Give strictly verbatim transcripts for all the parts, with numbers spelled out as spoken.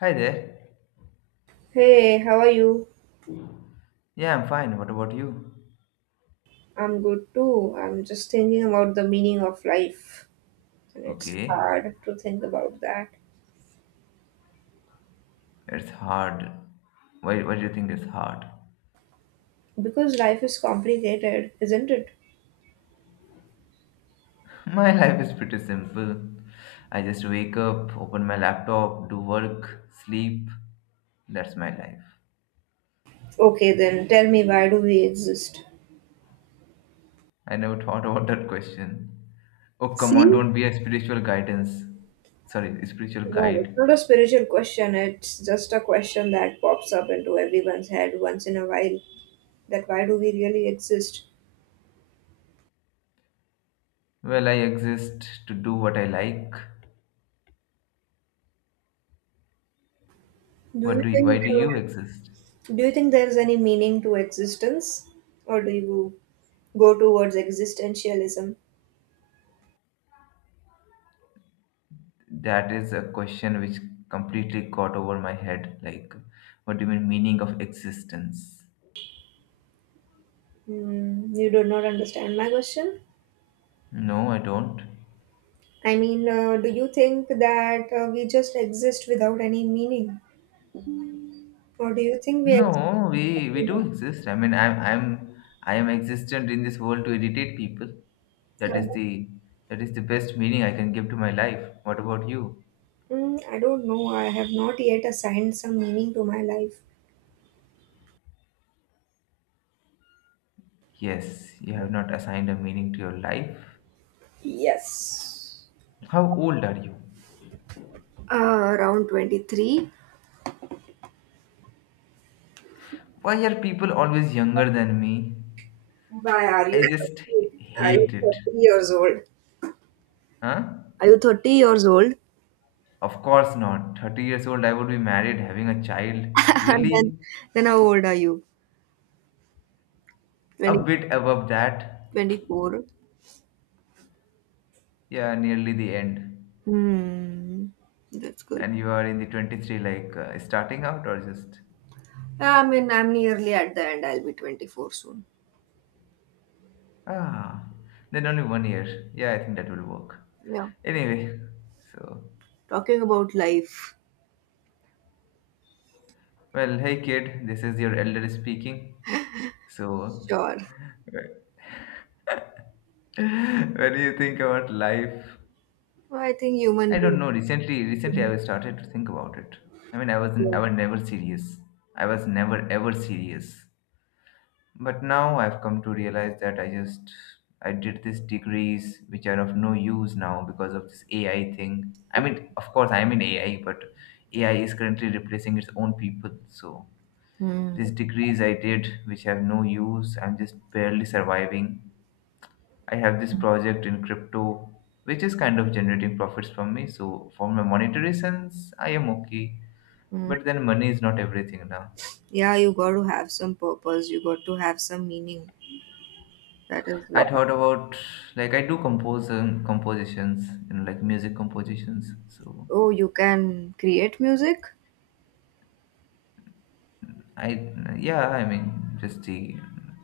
Hi there. Hey, how are you? Yeah, I'm fine. What about you? I'm good too. I'm just thinking about the meaning of life, and it's Okay. hard to think about that It's hard. Why, why do you think it's hard? because life is complicated, isn't it? My life is pretty simple. I just wake up, open my laptop, do work, sleep. That's my life. Okay, then tell me why do we exist? I never thought about that question. Oh, come See? on, don't be a spiritual guidance. Sorry, spiritual No, it's guide. not a spiritual question, it's just a question that pops up into everyone's head once in a while. That why do we really exist? Well, I exist to do what I like. Do What you do you, think why do you uh, exist? do you think there's any meaning to existence or do you go towards existentialism? That is a question which completely got over my head. Like, what do you mean meaning of existence? Hmm. You do not understand my question. No, I don't. I mean, uh, do you think that uh, we just exist without any meaning? Or do you think we exist? No, we we do For exist. I mean, I'm I'm I am existent in this world to irritate people. That is the that is the best meaning I can give to my life. What about you? I, mm, I don't know. I have not yet assigned some meaning to my life. Yes, you have not assigned a meaning to your life. Yes. How old are you? Uh, around twenty-three. Why are people always younger than me? Why are you I just thirty? Are you hate it. thirty years old? Huh? Are you thirty years old? Of course not. thirty years old, I would be married, having a child. and then, Really? then how old are you? A twenty bit above that. twenty-four. Yeah, nearly the end. Hmm. That's good. And you are in the twenty-three, like uh, starting out or just. I mean, I'm nearly at the end. I'll be twenty-four soon. Ah, then only one year. Yeah, I think that will work. Yeah. Anyway, so. Talking about life. Well, hey kid, this is your elder speaking. So, Sure. what do you think about life? Well, I think human I beings, don't know. Recently, recently I started to think about it. I mean, I wasn't, yeah. I was never serious. I was never ever serious. But now I've come to realize that I just I did these degrees which are of no use now because of this A I thing. I mean, of course, I'm in A I, but A I is currently replacing its own people. So Hmm. these degrees I did which have no use, I'm just barely surviving. I have this project in crypto which is kind of generating profits from me. So for my monetary sense, I am okay. Hmm. But then money is not everything now. Yeah, you got to have some purpose. You got to have some meaning. That is. I thought about like I do compose um, compositions, you know, like music compositions. So Oh, you can create music? I yeah, I mean just the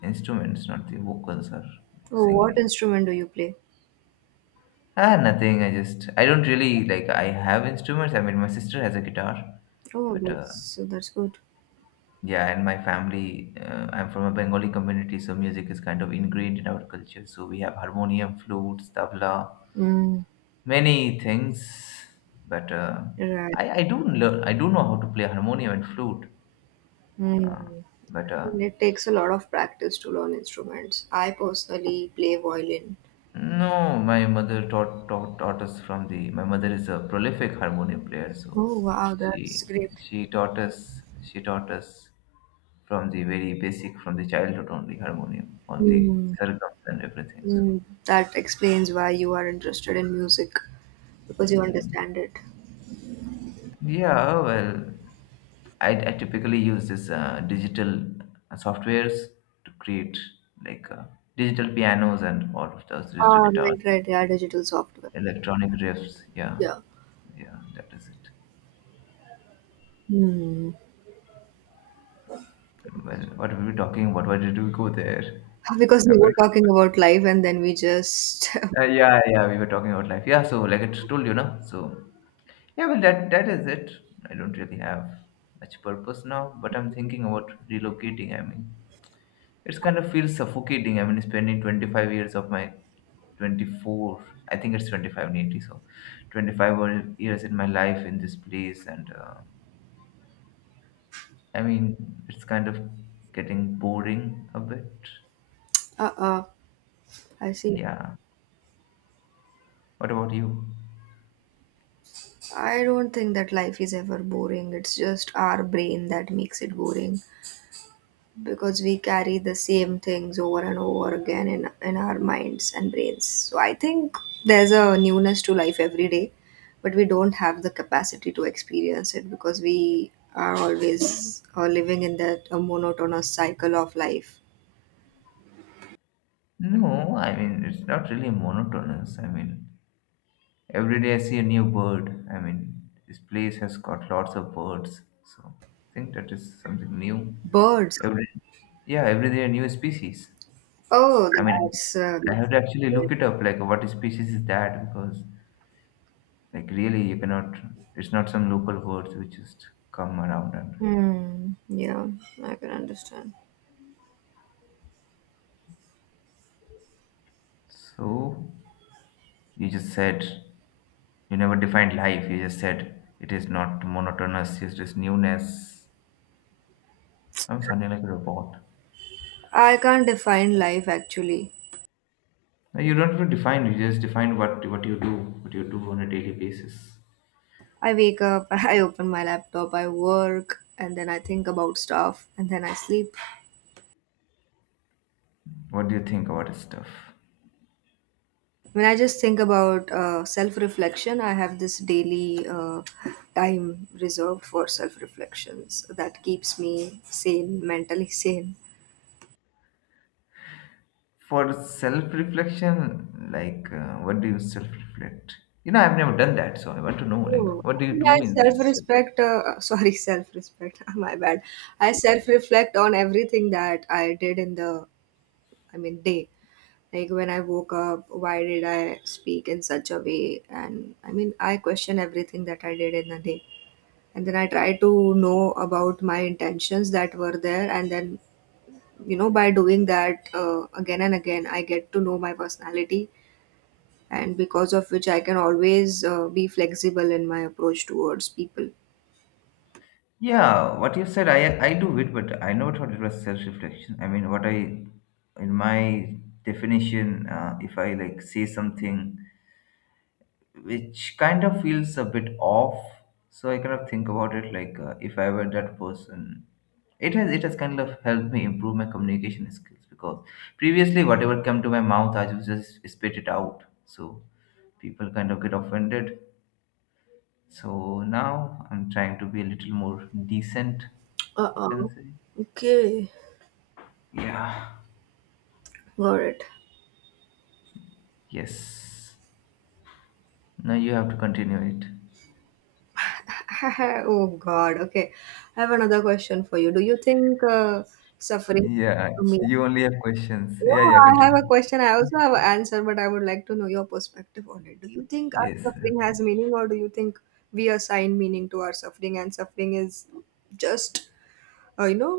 instruments, not the vocals or like Oh, what singing. instrument do you play? Ah, nothing. I just I don't really like I have instruments. I mean my sister has a guitar, Oh, but uh, that's that's good. yeah, and my family. Uh, I'm from a Bengali community, so music is kind of ingrained in our culture. So we have harmonium, flutes, tabla, Mm, many things, but uh, right. I I do learn I do know how to play harmonium and flute, uh, Mm. but uh, It takes a lot of practice to learn instruments. I personally play violin. no, my mother taught, taught taught us from the my mother is a prolific harmonium player, so Oh, wow, she that's great. she taught us she taught us from the very basic from the childhood only harmonium all the Hmm. sargams and everything. So. Mm, that explains why you are interested in music because you understand it. Yeah, well, I, I typically use this uh, digital softwares to create like uh, digital pianos and all of those digital Ah, right, guitars, right. Yeah, digital software. electronic riffs. Yeah, Yeah. yeah, that is it. Hmm. Well, what were we talking about? Why did we go there? Because we Okay. were talking about life and then we just. Uh, yeah, yeah, we were talking about life. Yeah, so like I told you, now. So yeah, well, that that is it. I don't really have much purpose now, but I'm thinking about relocating. I mean, it's kind of feels suffocating. I mean, spending twenty-five years of my twenty-four, I think it's twenty-five, nearly so twenty-five were- years in my life in this place, and uh, I mean, it's kind of getting boring a bit. Uh-uh. I see. Yeah. What about you? I don't think that life is ever boring. It's just our brain that makes it boring, because we carry the same things over and over again in, in our minds and brains. So I think there's a newness to life every day, but we don't have the capacity to experience it because we are always uh, living in that a monotonous cycle of life. No, I mean, it's not really monotonous. I mean, every day I see a new bird. I mean, this place has got lots of birds, so I think that is something new. Birds. Every, yeah, every day a new species. Oh, I mean, that's. Uh, I have to actually look it up, like what species is that? Because like really, you cannot. It's not some local words which just come around and. Hmm, yeah, I can understand. So you just said you never defined life. You just said it is not monotonous. It's just newness. I'm sounding like a robot. I can't define life actually. No, you don't even define. You just define what what you do, what you do on a daily basis. I wake up, I open my laptop, I work, and then I think about stuff, and then I sleep. What do you think about this stuff? When I just think about uh, self reflection, I have this daily uh, time reserved for self reflections that keeps me sane, mentally sane. For self reflection, like uh, what do you self reflect? You know, I've never done that, so I want to know, like, Oh, what I do you mean, I do in self this self? respect, uh, sorry, self respect, my bad. I self reflect on everything that I did in the, I mean, day. Like when I woke up, why did I speak in such a way? And I mean, I question everything that I did in a day. And then I try to know about my intentions that were there, and then you know by doing that uh, again and again, I get to know my personality, and because of which I can always uh, be flexible in my approach towards people. Yeah, what you said, I I do it, but I never thought it was self reflection. I mean, what I, in my definition, uh, if I like say something which kind of feels a bit off. So I kind of think about it like uh, if I were that person, it has it has kind of helped me improve my communication skills because previously whatever came to my mouth, I would just spit it out. So people kind of get offended. So now I'm trying to be a little more decent, you can Uh-uh. say. Okay. Yeah. Got it. Yes. Now you have to continue it. Oh God. Okay. I have another question for you. Do you think uh, suffering Yeah. to me. You only have questions. No, Yeah. Yeah. I have a Continue. question. I also have an answer, but I would like to know your perspective on it. Do you think our Yes. suffering Okay. has meaning, or do you think we assign meaning to our suffering and suffering is just uh, you know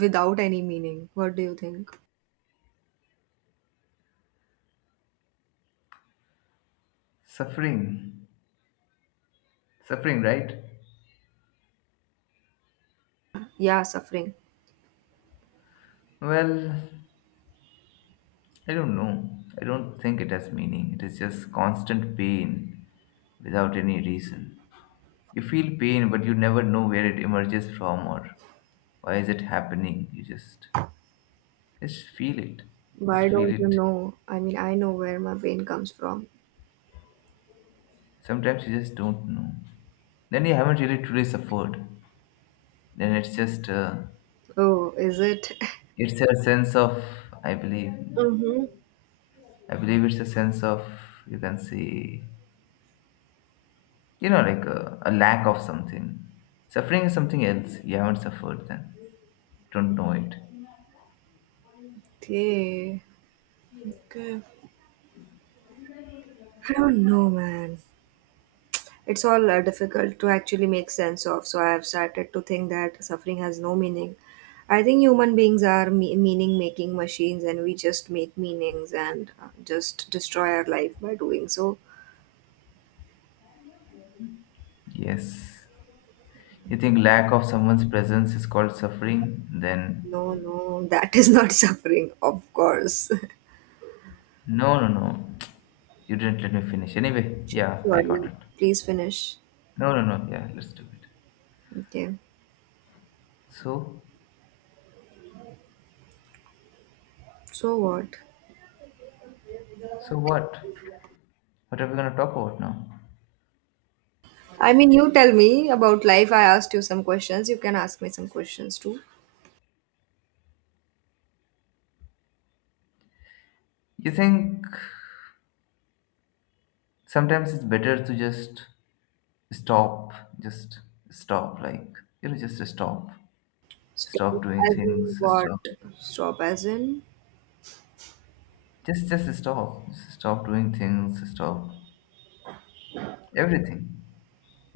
without any meaning. What do you think? Suffering. Suffering, right? Yeah, suffering. Well, I don't know. I don't think it has meaning. It is just constant pain without any reason. You feel pain, but you never know where it emerges from or why is it happening. You just just feel it. Why Just feel don't you it. know? I mean, I know where my pain comes from. Sometimes you just don't know. Then you haven't really truly suffered. Then it's just uh, Oh, is it? it's a sense of I believe Mm-hmm. I believe it's a sense of you can say you know, like uh, a lack of something. Suffering is something else. You haven't suffered then. Don't know it. Okay. Okay. I don't know, man. It's all uh, difficult to actually make sense of, so I have started to think that suffering has no meaning. I think human beings are me- meaning making machines, and we just make meanings and uh, just destroy our life by doing so. Yes. You think lack of someone's presence is called suffering? Then No, no, that is not suffering, of course. no, no, no. You didn't let me finish. Anyway, Sure, yeah, I got Jordan. it. Please finish. No, no, no. Yeah, let's do it. Okay. So, So what? so what? What are we gonna talk about now? I mean, you tell me about life. I asked you some questions. You can ask me some questions too. You think sometimes it's better to just stop, just stop, like you know, just stop, Stop stop doing as in things, what? stop. Stop as in? Just, just stop. Stop doing things. Stop everything.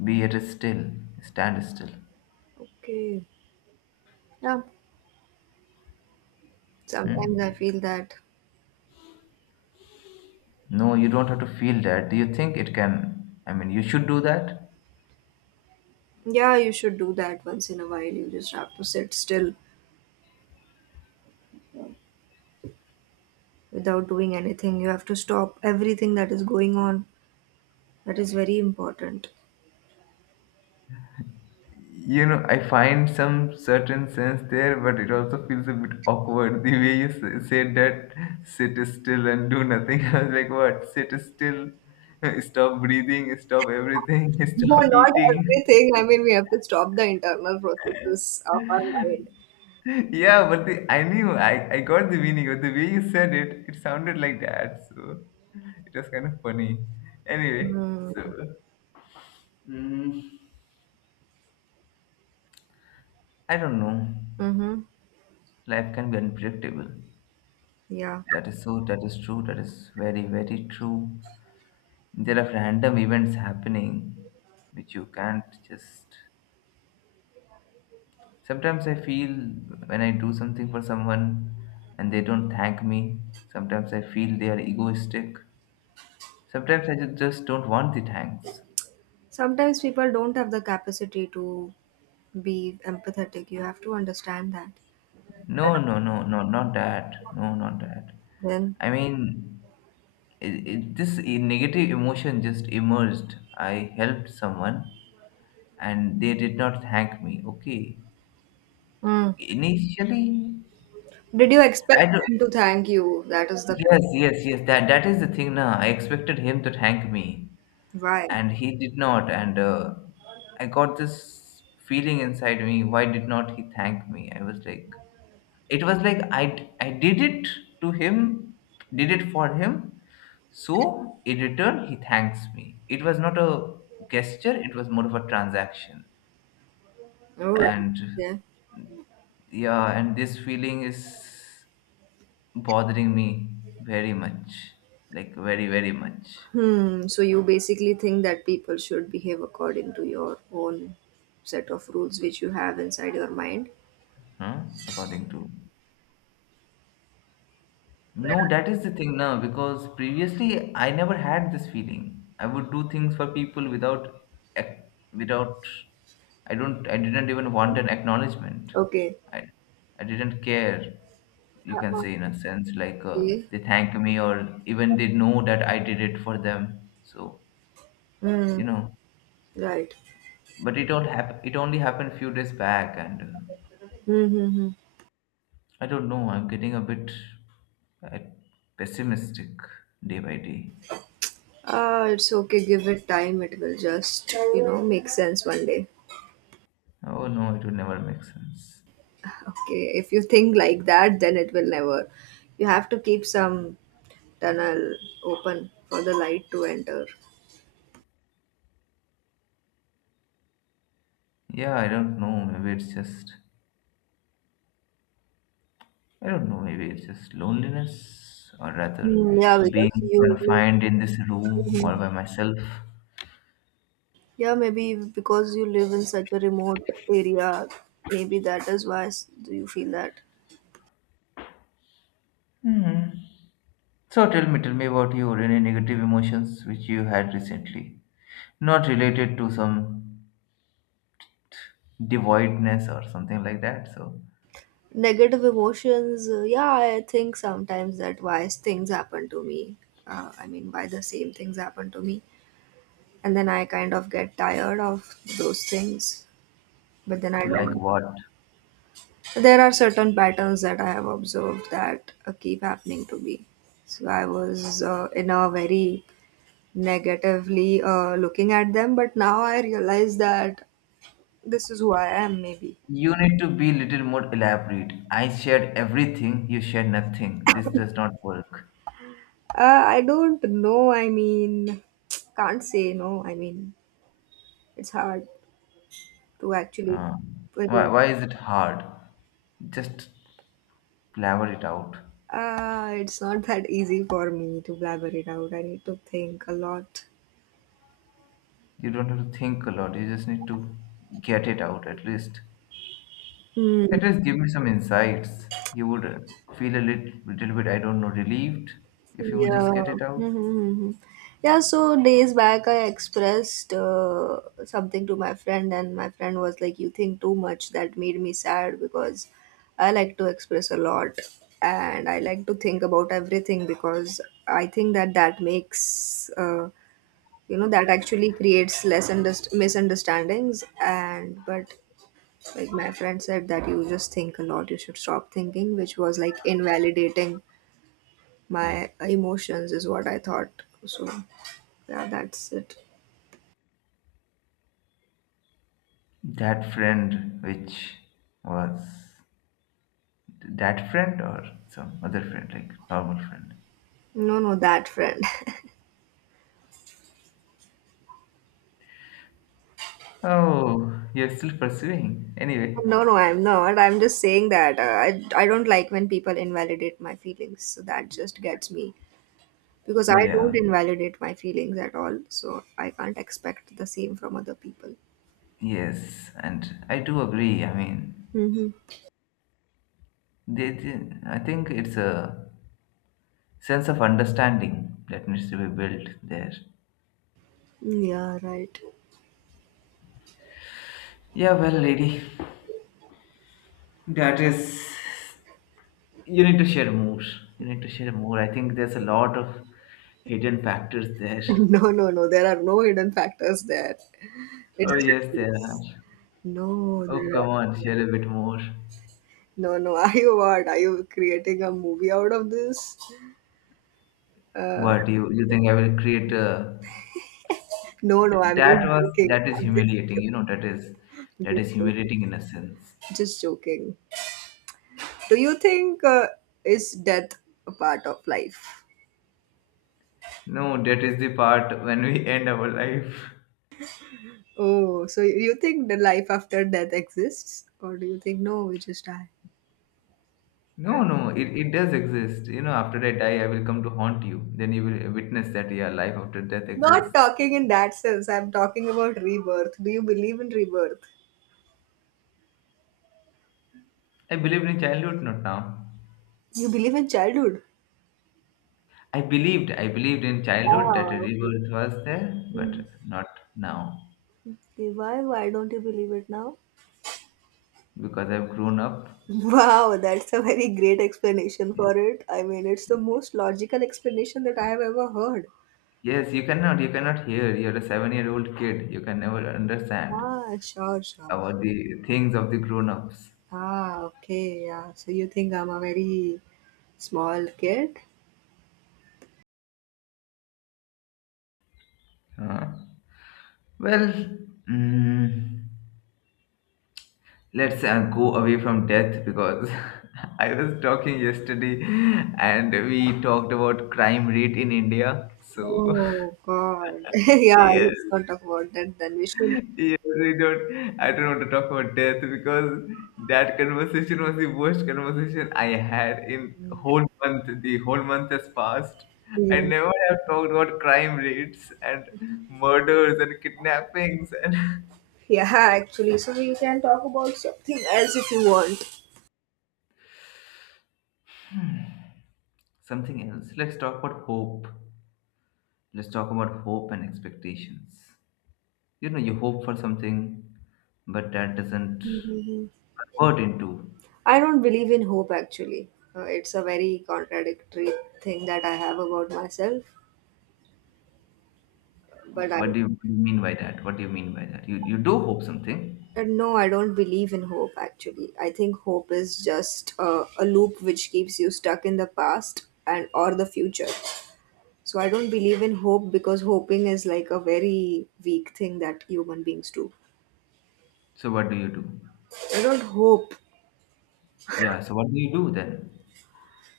Be at a still. Stand still. Okay. Yeah. Hmm? Sometimes I feel that. No, you don't have to feel that. Do you think it can? I mean, you should do that. Yeah, you should do that once in a while. You just have to sit still without doing anything. You have to stop everything that is going on. That is very important. You know, I find some certain sense there, but it also feels a bit awkward the way you s- said that. Sit still and do nothing. I was like, what? Sit still. Stop breathing. Stop everything. No, Stop not eating. everything. I mean, we have to stop the internal processes of our mind. Yeah, but the, I knew I, I got the meaning, but the way you said it, it sounded like that, so it was kind of funny. Anyway, Hmm. so mm, I don't know. Mm-hmm. Life can be unpredictable. Yeah. That is so. That is true. That is very very true. There are random events happening, which you can't just. Sometimes I feel when I do something for someone, and they don't thank me. Sometimes I feel they are egoistic. Sometimes I ju- just don't want the thanks. Sometimes people don't have the capacity to be empathetic. You have to understand that. No, no, no, no, not that. No, not that. Then, I mean, it, it, this e- negative emotion just emerged. I helped someone and they did not thank me. Okay. mm. Initially, did you expect I don't. them to thank you? That is the Yes, yes, yes. That that is the thing now. I expected him to thank me, why. and he did not. And uh, I got this feeling inside me. Why did not he thank me? I was like, it was like I d- I did it to him, did it for him, so, in return, he thanks me. It was not a gesture, it was more of a transaction. Oh, And yeah. yeah, and this feeling is bothering me very much. Like, very, very much. Hmm. So you basically think that people should behave according to your own set of rules which you have inside your mind. Huh? According to. No, that is the thing now because previously I never had this feeling. I would do things for people without, ac- without, I don't, I didn't even want an acknowledgement. Okay. I, I didn't care. You can Uh, say in a sense like uh, Okay. they thank me or even they know that I did it for them. So Mm. you know, Right. but it all hap- it only happened few days back, and uh, Mm-hmm. I don't know. I'm getting a bit uh, pessimistic day by day. Ah, it's okay, give it time. It will just, you know, make sense one day. Oh no, it would never make sense. Okay, if you think like that, then it will never. You have to keep some tunnel open for the light to enter. Yeah, I don't know. Maybe it's just, I don't know. Maybe it's just loneliness, or rather, Hmm, yeah, because being you. confined in this room Mhm. all by myself. Yeah, maybe because you live in such a remote area, maybe that is why s- do you feel that. Hmm. So tell me, tell me about your any negative emotions which you had recently, not related to some devoidness or something like that. So, Negative emotions, uh, yeah, I think sometimes that why things happen to me. Uh, I mean, why the same things happen to me, and then I kind of get tired of those things. But then I like don't. what? There are certain patterns that I have observed that uh, keep happening to me. So I was uh, in a very negatively uh, looking at them, but now I realize that this is who I am. Maybe You need to be little more elaborate. I shared everything. You shared nothing. This does not work. uh, I don't know. I mean, can't say no. I mean, it's hard to actually. Uh, why, why is it hard? Just blabber it out. Uh, it's not that easy for me to blabber it out. I need to think a lot. You don't have to think a lot. You just need to get it out at least. Hmm. At least give me some insights. You would uh, feel a little, little bit, I don't know, relieved if you would just Yeah. get it Mm-hmm. out. Mm-hmm. Yeah, so days back I expressed uh, something to my friend, and my friend was like, you think too much. That made me sad because I like to express a lot and I like to think about everything because I think that that makes, uh, you know, that actually creates less underst- misunderstandings. And but like my friend said, that you just think a lot, you should stop thinking, which was like invalidating my emotions is what I thought. So yeah, that's it. That friend, which was that friend or some other friend, like normal friend. No, no, that friend. Oh, you're still pursuing. Anyway, No, no, I'm not, I'm just saying that uh, I, I don't like when people invalidate my feelings, so that just gets me because I don't yeah, invalidate my feelings at all, so I can't expect the same from other people. yes, and I do agree. I mean, Mm-hmm. They, they- I think it's a sense of understanding that needs to be built there. Yeah, right. Yeah, well, lady, that is. You need to share more. You need to share more. I think there's a lot of hidden factors there. No, no, no, there are no hidden factors there. Oh It's yes, there are. just, no Oh there come are- on, share a bit more. No, no. are you what are you creating a movie out of this? Uh, What you you think I will create a? No, no, I'm That just was joking. that is I'm just humiliating. joking. You know that is Just that is joking. humiliating in a sense. Just joking. Do you think uh, is death a part of life? No, that is the part when we end our life. Oh, so you think the life after death exists, or do you think no, we just die? No, no, it, it does exist. You know, after I die, I will come to haunt you. Then you will witness that yeah, life after death Not exists. talking in that sense. I'm talking about rebirth. Do you believe in rebirth? I believed in childhood, not now. You believe in childhood? I believed, I believed in childhood that Ah, a okay. rebirth was there, but Hmm. not now Okay, why? Why don't you believe it now? because I've grown up. Wow, that's a very great explanation for it. I mean, it's the most logical explanation that I have ever heard. Yes, you cannot, you cannot hear. You're a seven-year-old kid. You can never understand Ah, sure, sure. about the things of the grown-ups. Ah, okay, yeah. So you think I'm a very small kid? Huh? Well, mm, let's uh, go away from death because I was talking yesterday and we talked about crime rate in India. So Oh God. Yeah, yes, let's not talk about that then. We should. yes, we don't. I don't want to talk about death because that conversation was the worst conversation I had in whole month. The whole month has passed. I Mm. never have talked about crime rates and murders and kidnappings and Yeah, actually. So you can talk about something else if you want. something else. Let's talk about hope. Let's talk about hope and expectations. You know, you hope for something, but that doesn't Mhm. convert into. I don't believe in hope actually. Uh, it's a very contradictory thing that I have about myself, but I. What do you, what do you mean by that? What do you mean by that? You you do hope something. Uh, No, I don't believe in hope actually. I think hope is just uh, a loop which keeps you stuck in the past and or the future. So I don't believe in hope because hoping is like a very weak thing that human beings do. So what do you do? You don't hope. Yeah. So what do you do then?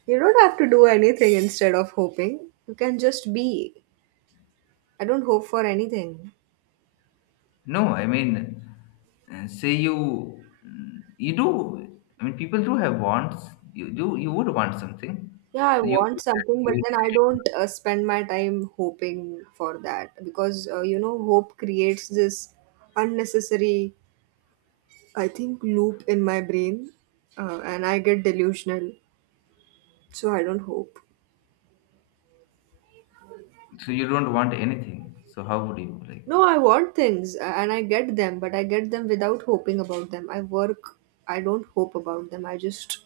You don't have to do anything instead of hoping. You can just be. I don't hope for anything. No, I mean, uh, say you mm, you do. I mean, people do have wants. You do. You would want something. Yeah, I So you want something, but you then I don't uh, spend my time hoping for that because uh, you know hope creates this unnecessary, I think, loop in my brain, uh, and I get delusional. So I don't hope. so you don't want anything. So how would you like? No, I want things uh, and I get them, but I get them without hoping about them. I work, I don't hope about them. I just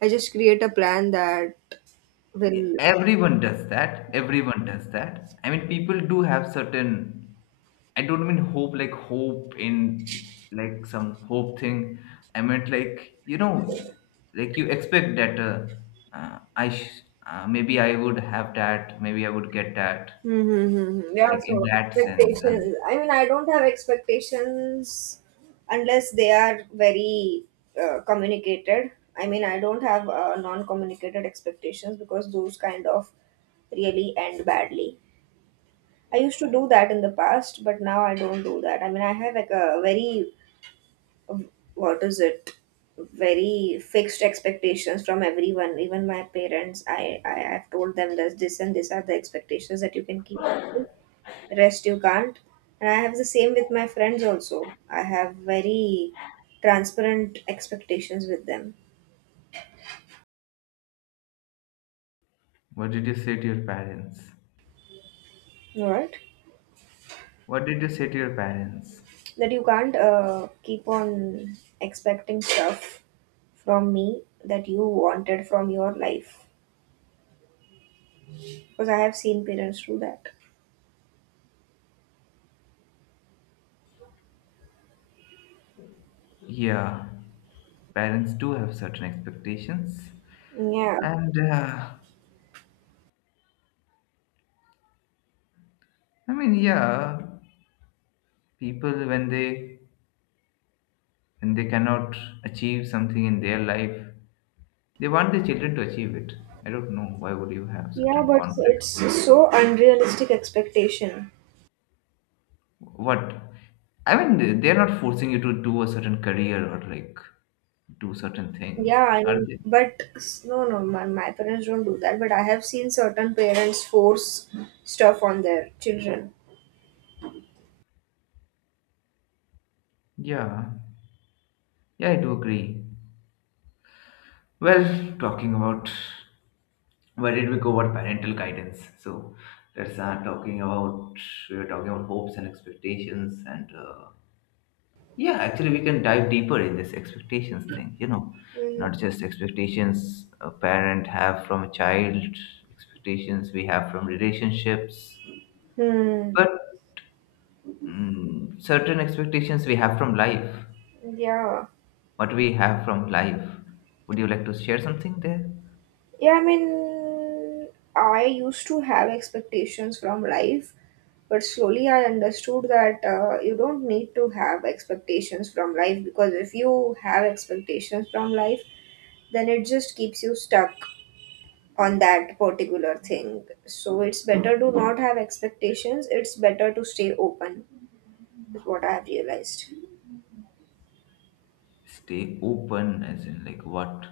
I just create a plan that Yeah, will. everyone does that. Everyone does that. I mean, people do have certain. I don't mean hope like hope in like some hope thing. I meant like you know, like you expect that uh, uh, I sh- uh, maybe I would have that. Maybe I would get that. Mm-hmm. Mm-hmm, mm-hmm. Yeah, Like in so that sense. Um, expectations. I mean, I don't have expectations unless they are very uh, communicated. I mean, I don't have uh, non communicated expectations because those kind of really end badly. I used to do that in the past, but now I don't do that. I mean, I have like a very, what is it, very fixed expectations from everyone, even my parents. I, I have told them that this and this are the expectations that you can keep, rest you can't. And I have the same with my friends also. I have very transparent expectations with them. what did you say to your parents? Right, What did you say to your parents? that you can't uh, keep on expecting stuff from me that you wanted from your life, because I have seen parents do that. Yeah, parents do have certain expectations, Yeah. and uh, I mean, yeah, people when they when they cannot achieve something in their life, they want their children to achieve it. I don't know why would you have Yeah, certain but conflicts. it's so unrealistic expectation. What I mean, they're not forcing you to do a certain career or like do certain things, Yeah, I are mean they? but s- no no, my, my parents don't do that, but I have seen certain parents force stuff on their children. Yeah, yeah, I do agree. Well, talking about where did we go about parental guidance? So let's start talking about we were talking about hopes and expectations and uh, yeah, actually, we can dive deeper in this expectations thing. You know, not just expectations a parent have from a child, expectations we have from relationships, Hmm. but mm, certain expectations we have from life. Yeah. What we have from life. Would you like to share something there? Yeah, I mean, I used to have expectations from life, but slowly I understood that uh, you don't need to have expectations from life, because if you have expectations from life, then it just keeps you stuck on that particular thing. So it's better to not have expectations, it's better to stay open, is what I have realized. Stay open, as in like what?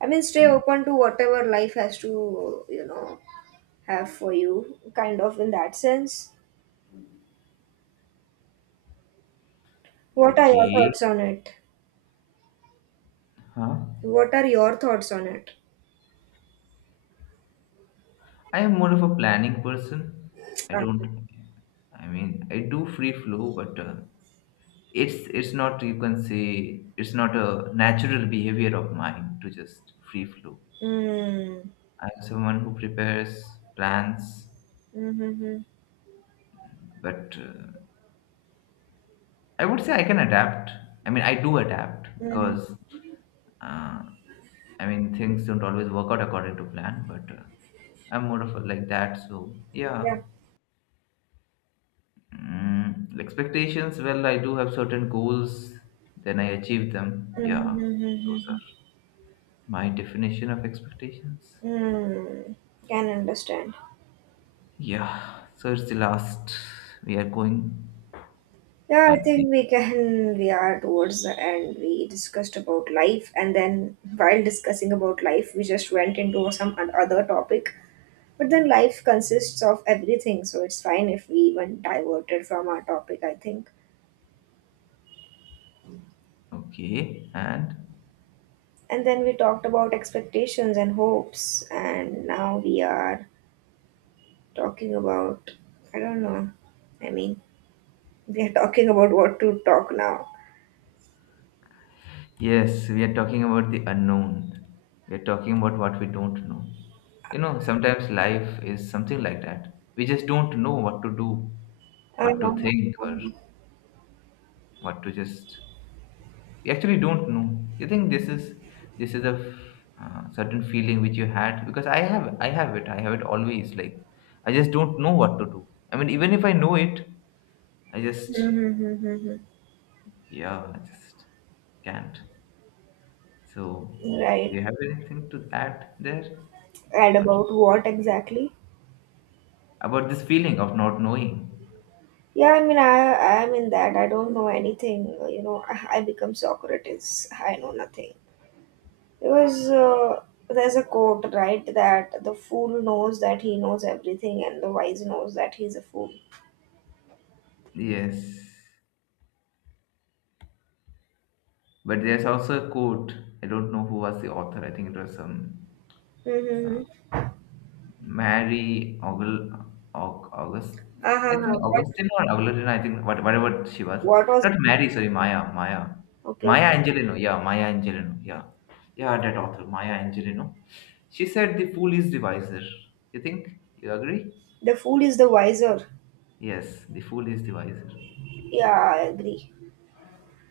I mean, stay Can you? open to whatever life has to, you know, have for you, kind of in that sense. What are your thoughts Okay. on it? Huh? What are your thoughts on it? I am more of a planning person. I Ah. don't. I mean, I do free flow, but. Uh, it's it's not you can say it's not a natural behavior of mine to just free flow. Mm. I'm someone who prepares plans, Mm-hmm. but uh, I would say I can adapt. I mean I do adapt Mm. because uh, I mean things don't always work out according to plan, but uh, I'm more of a like that, so yeah. Yeah. mm, expectations, well I do have certain goals, then I achieve them, yeah. Those Mm-hmm. are my definition of expectations. Mm. Can understand. Yeah, so it's the last. We are going Yeah, I at the think we can. We are towards the end. We discussed about life, and then while discussing about life, we just went into some oth- other topic. But then life consists of everything, so it's fine if we even diverted from our topic, I think. okay, and And then we talked about expectations and hopes, and now we are talking about, I don't know, I mean, we are talking about what to talk now. yes, we are talking about the unknown. We are talking about what we don't know. You know, sometimes life is something like that. We just don't know what to do, what to Um. think, or what to just. We actually don't know. You think this is this is a uh, certain feeling which you had because I have I have it. I have it always. Like I just don't know what to do. I mean, even if I know it, I just Mhm. Yeah, I just can't. So, do Right. you have anything to add there? And Or about what exactly? about this feeling of not knowing? Yeah, I mean, I I am in that. I don't know anything. You know, I, I become Socrates. I know nothing. Because uh, there's a quote, right, that the fool knows that he knows everything, and the wise knows that he's a fool. Yes. But there's also a quote. I don't know who was the author. I think it was some Hmm. Mary August. August. Aha, I think Augustine or Augustine. I think what, whatever she was. what was Not Mary, sorry, Maya. Maya. okay? Maya Angelino. Yeah, Maya Angelino. Yeah. Yeah, that author, Maya Angelino. She said the fool is the wiser. You think? You agree? The fool is the wiser. Yes, the fool is the wiser. Yeah, I agree.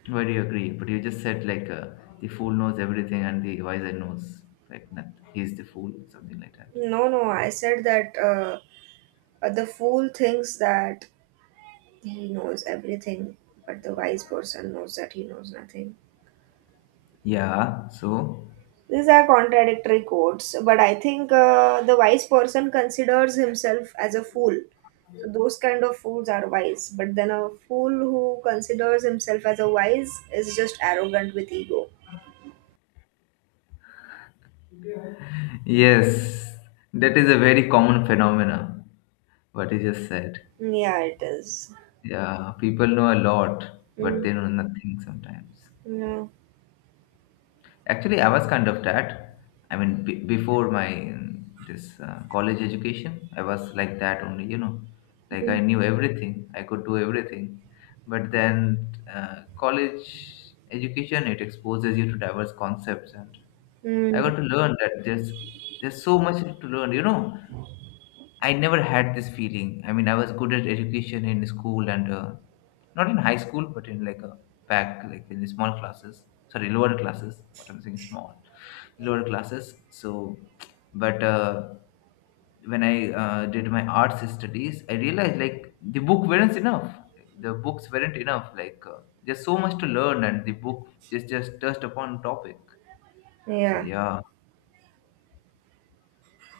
Why do you agree? But you just said like uh, the fool knows everything and the wiser knows like nothing. He's the fool, something like that. No, no, I said that uh, uh, the fool thinks that he knows everything, but the wise person knows that he knows nothing. Yeah. So These are contradictory quotes, but I think uh, the wise person considers himself as a fool. So those kind of fools are wise, but then a fool who considers himself as a wise is just arrogant with ego. yes, that is a very common phenomena. What you just said. Yeah, it is. Yeah, people know a lot, but Mm. they know nothing sometimes. Yeah. Actually, I was kind of that. I mean, b- before my um, this uh, college education, I was like that only. You know, like I knew everything, I could do everything. But then uh, college education it exposes you to diverse concepts, and I Mm, got to learn that there's there's so much to learn. You know, I never had this feeling. I mean, I was good at education in school and uh, not in high school, but in like a back, like in the small classes. Sorry, lower classes. What I'm saying, small, lower classes. So, but uh, when I uh, did my arts studies, I realized like the book weren't enough. The books weren't enough. Like uh, there's so much to learn, and the book just just touched upon topic. So yeah, yeah,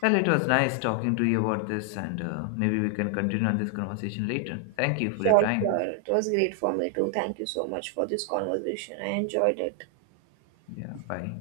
well, it was nice talking to you about this, and uh, maybe we can continue on this conversation later. Thank you for your sure, sure. time. It was great for me too. Thank you so much for this conversation. I enjoyed it. Yeah, bye.